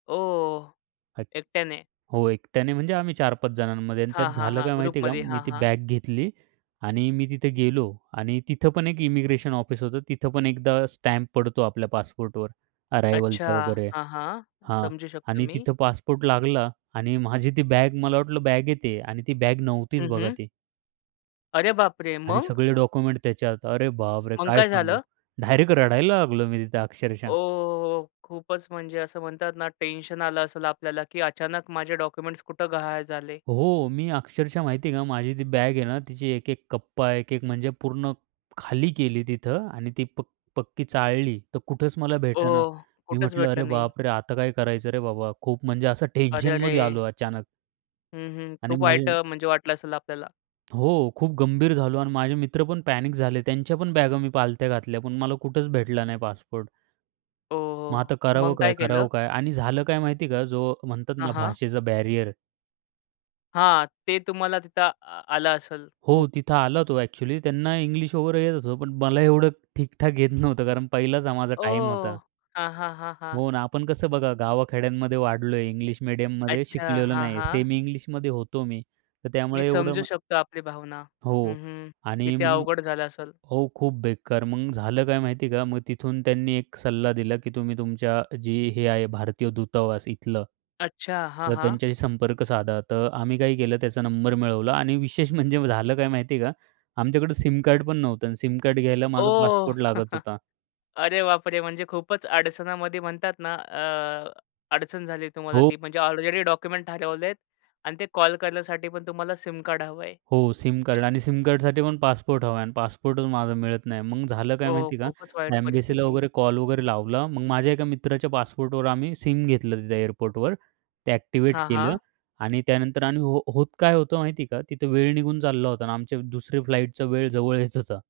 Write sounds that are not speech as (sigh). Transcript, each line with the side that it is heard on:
left: ओ!
right: अ‍ॅक
left: एकट्याने.
right: हो, एकट्याने म्हणजे आम्ही 4-5 जणांमध्ये आणि त्यात
left: हां, हां,
right: झालं
left: हां.
right: काय माहिती आहे का,
left: ग्रुपमध्ये.
right: मी
left: हां,
right: ती
left: हां.
right: बॅग घेतली आणि मी तिथे गेलो आणि तिथं पण एक इमिग्रेशन ऑफिस होतं. तिथं पण एकदा स्टॅम्प पडतो आपल्या पासपोर्टवर
left: अच्छा.
right: अरायव्हलचा वगैरे
left: हां, हां.
right: हां.
left: समजू शकतो
right: आणि
left: मी.
right: तिथं पासपोर्ट लागला आणि माझी ती बॅग मला वाटलं बॅगेत आहे आणि ती बॅग नव्हतीच
left: हं,
right: बघा
left: हं.
right: ती.
left: अरे बापरे!
right: आणि
left: मग?
right: सगळे डॉक्युमेंट त्याच्यात. अरे बापरे!
left: मग
right: काय
left: काय
right: सांगू,
left: झालं?
right: डायरेक्ट रडायला लागलो मी तिथे अक्षरशः.
left: ओहोहो! खूपच म्हणजे असं म्हणतात ना, टेन्शन आलं असेल आपल्याला, की अचानक माझे डॉक्युमेंट्स कुठं गहाळ झाले?
right: हो. मी अक्षरशः माहिती आहे का, माझी ती बॅग आहे ना, तिची एक-एक कप्पा. एक-एक म्हणजे पूर्ण खाली केली तिथं आणि ती पक पक्की चाळली, तर कुठेच मला
left: ओ!
right: भेटेना. मी
left: कुठंच
right: म्हटलं, "अरे
left: भेटलं नाही.
right: बापरे! आता काय करायचं रे बाबा?" खूप म्हणजे असं
left: अरे,
right: टेन्शनमध्ये
left: अरे!
right: आलो अचानक.
left: हं, हं.
right: आणि
left: खूप वाईट
right: माझे
left: अ, म्हणजे वाटलं असेल आपल्याला?
right: हो. खूप गंभीर झालो आणि माझे मित्र पण पॅनिक झाले. त्यांच्या पण बॅगा मी पालथ्या घातल्या, पण मला कुठेच भेटला नाही पासपोर्ट.
left: हो,
right: मग
left: हो.
right: आता करावं
left: मग काय
right: काय,
left: केलं?
right: करावं काय आणि झालं काय माहिती आहे का, जो म्हणतात
left: हां,
right: ना
left: हां.
right: भाषेचा बॅरियर
left: हां. ते तुम्हाला तिथं आ आलं असेल
right: हो.
left: खूप.
right: तिथं आला तो. अ‍ॅक्चुअली त्यांना इंग्लिश वगैरे येत होतं, पण मला एवढं ठीक ठाक येत नव्हतं, कारण पहिलाच हा माझा टाईम होता.
left: ओह! हां, हां, हां, हां.
right: हो ना. आपण कसं बघा, गावा खेड्यांमध्ये वाढलोय. इंग्लिश मीडियममध्ये
left: अच्छा.
right: शिकलेलो
left: हां,
right: नाहीये.
left: हां.
right: सेमी इंग्लिशमध्ये होतो मी, तर
left: मी
right: त्यामुळे एवढं
left: समजू
right: मग
left: शकतो आपली भावना. हं,
right: हो.
left: हं.
right: आणि
left: किती
right: मग
left: अवघड झालं असेल.
right: हो, खूप बेकार मग झालं, काय माहिती आहे का, मग तिथून त्यांनी एक सल्ला दिला की तुम्ही तुमच्या जी हे आहे भारतीय दूतावास इथलं,
left: अच्छा. हां,
right: तर
left: हां.
right: त्यांच्याशी संपर्क साधा. तर आम्ही काय केलं, त्याचा नंबर मिळवला आणि विशेष म्हणजे झालं काय माहिती आहे का, आमच्याकडं सिम कार्ड पण नव्हता आणि सिम कार्ड घ्यायला माझा
left: ओह!
right: पासपोर्ट लागत
left: (chuckles)
right: होता.
left: अरे बापरे! म्हणजे खूपच अडचणामध्ये म्हणतात ना, अ, अडचण झाली तुम्हाला
right: खूप
left: ती, म्हणजे ऑलरेडी डॉक्युमेंट ठरवलेत आणि ते कॉल करण्यासाठी पण तुम्हाला सिम कार्ड हवंय.
right: हो, सिम कार्ड. आणि सिम कार्डसाठीपण पासपोर्ट हवा आहे. आणि पासपोर्टच माझा मिळत नाही. मग झालं काय
left: हो,
right: माहिती का,
left: खूपच वाईट
right: एम्बेसीला
left: परिस्थिती.
right: वगैरे कॉल वगैरे लावला. मग माझ्या एका मित्राच्या पासपोर्टवर आम्ही सिम घेतलं तिथे एअरपोर्टवर, ते ॲक्टिव्हेट
left: हां,
right: केलं.
left: हां.
right: आणि त्यानंतर आम्ही हो होत काय होतं माहिती आहे का, तिथं वेळ निघून चालला होता आणि आमचे दुसरी फ्लाइटचा वेळ जवळ येत होता.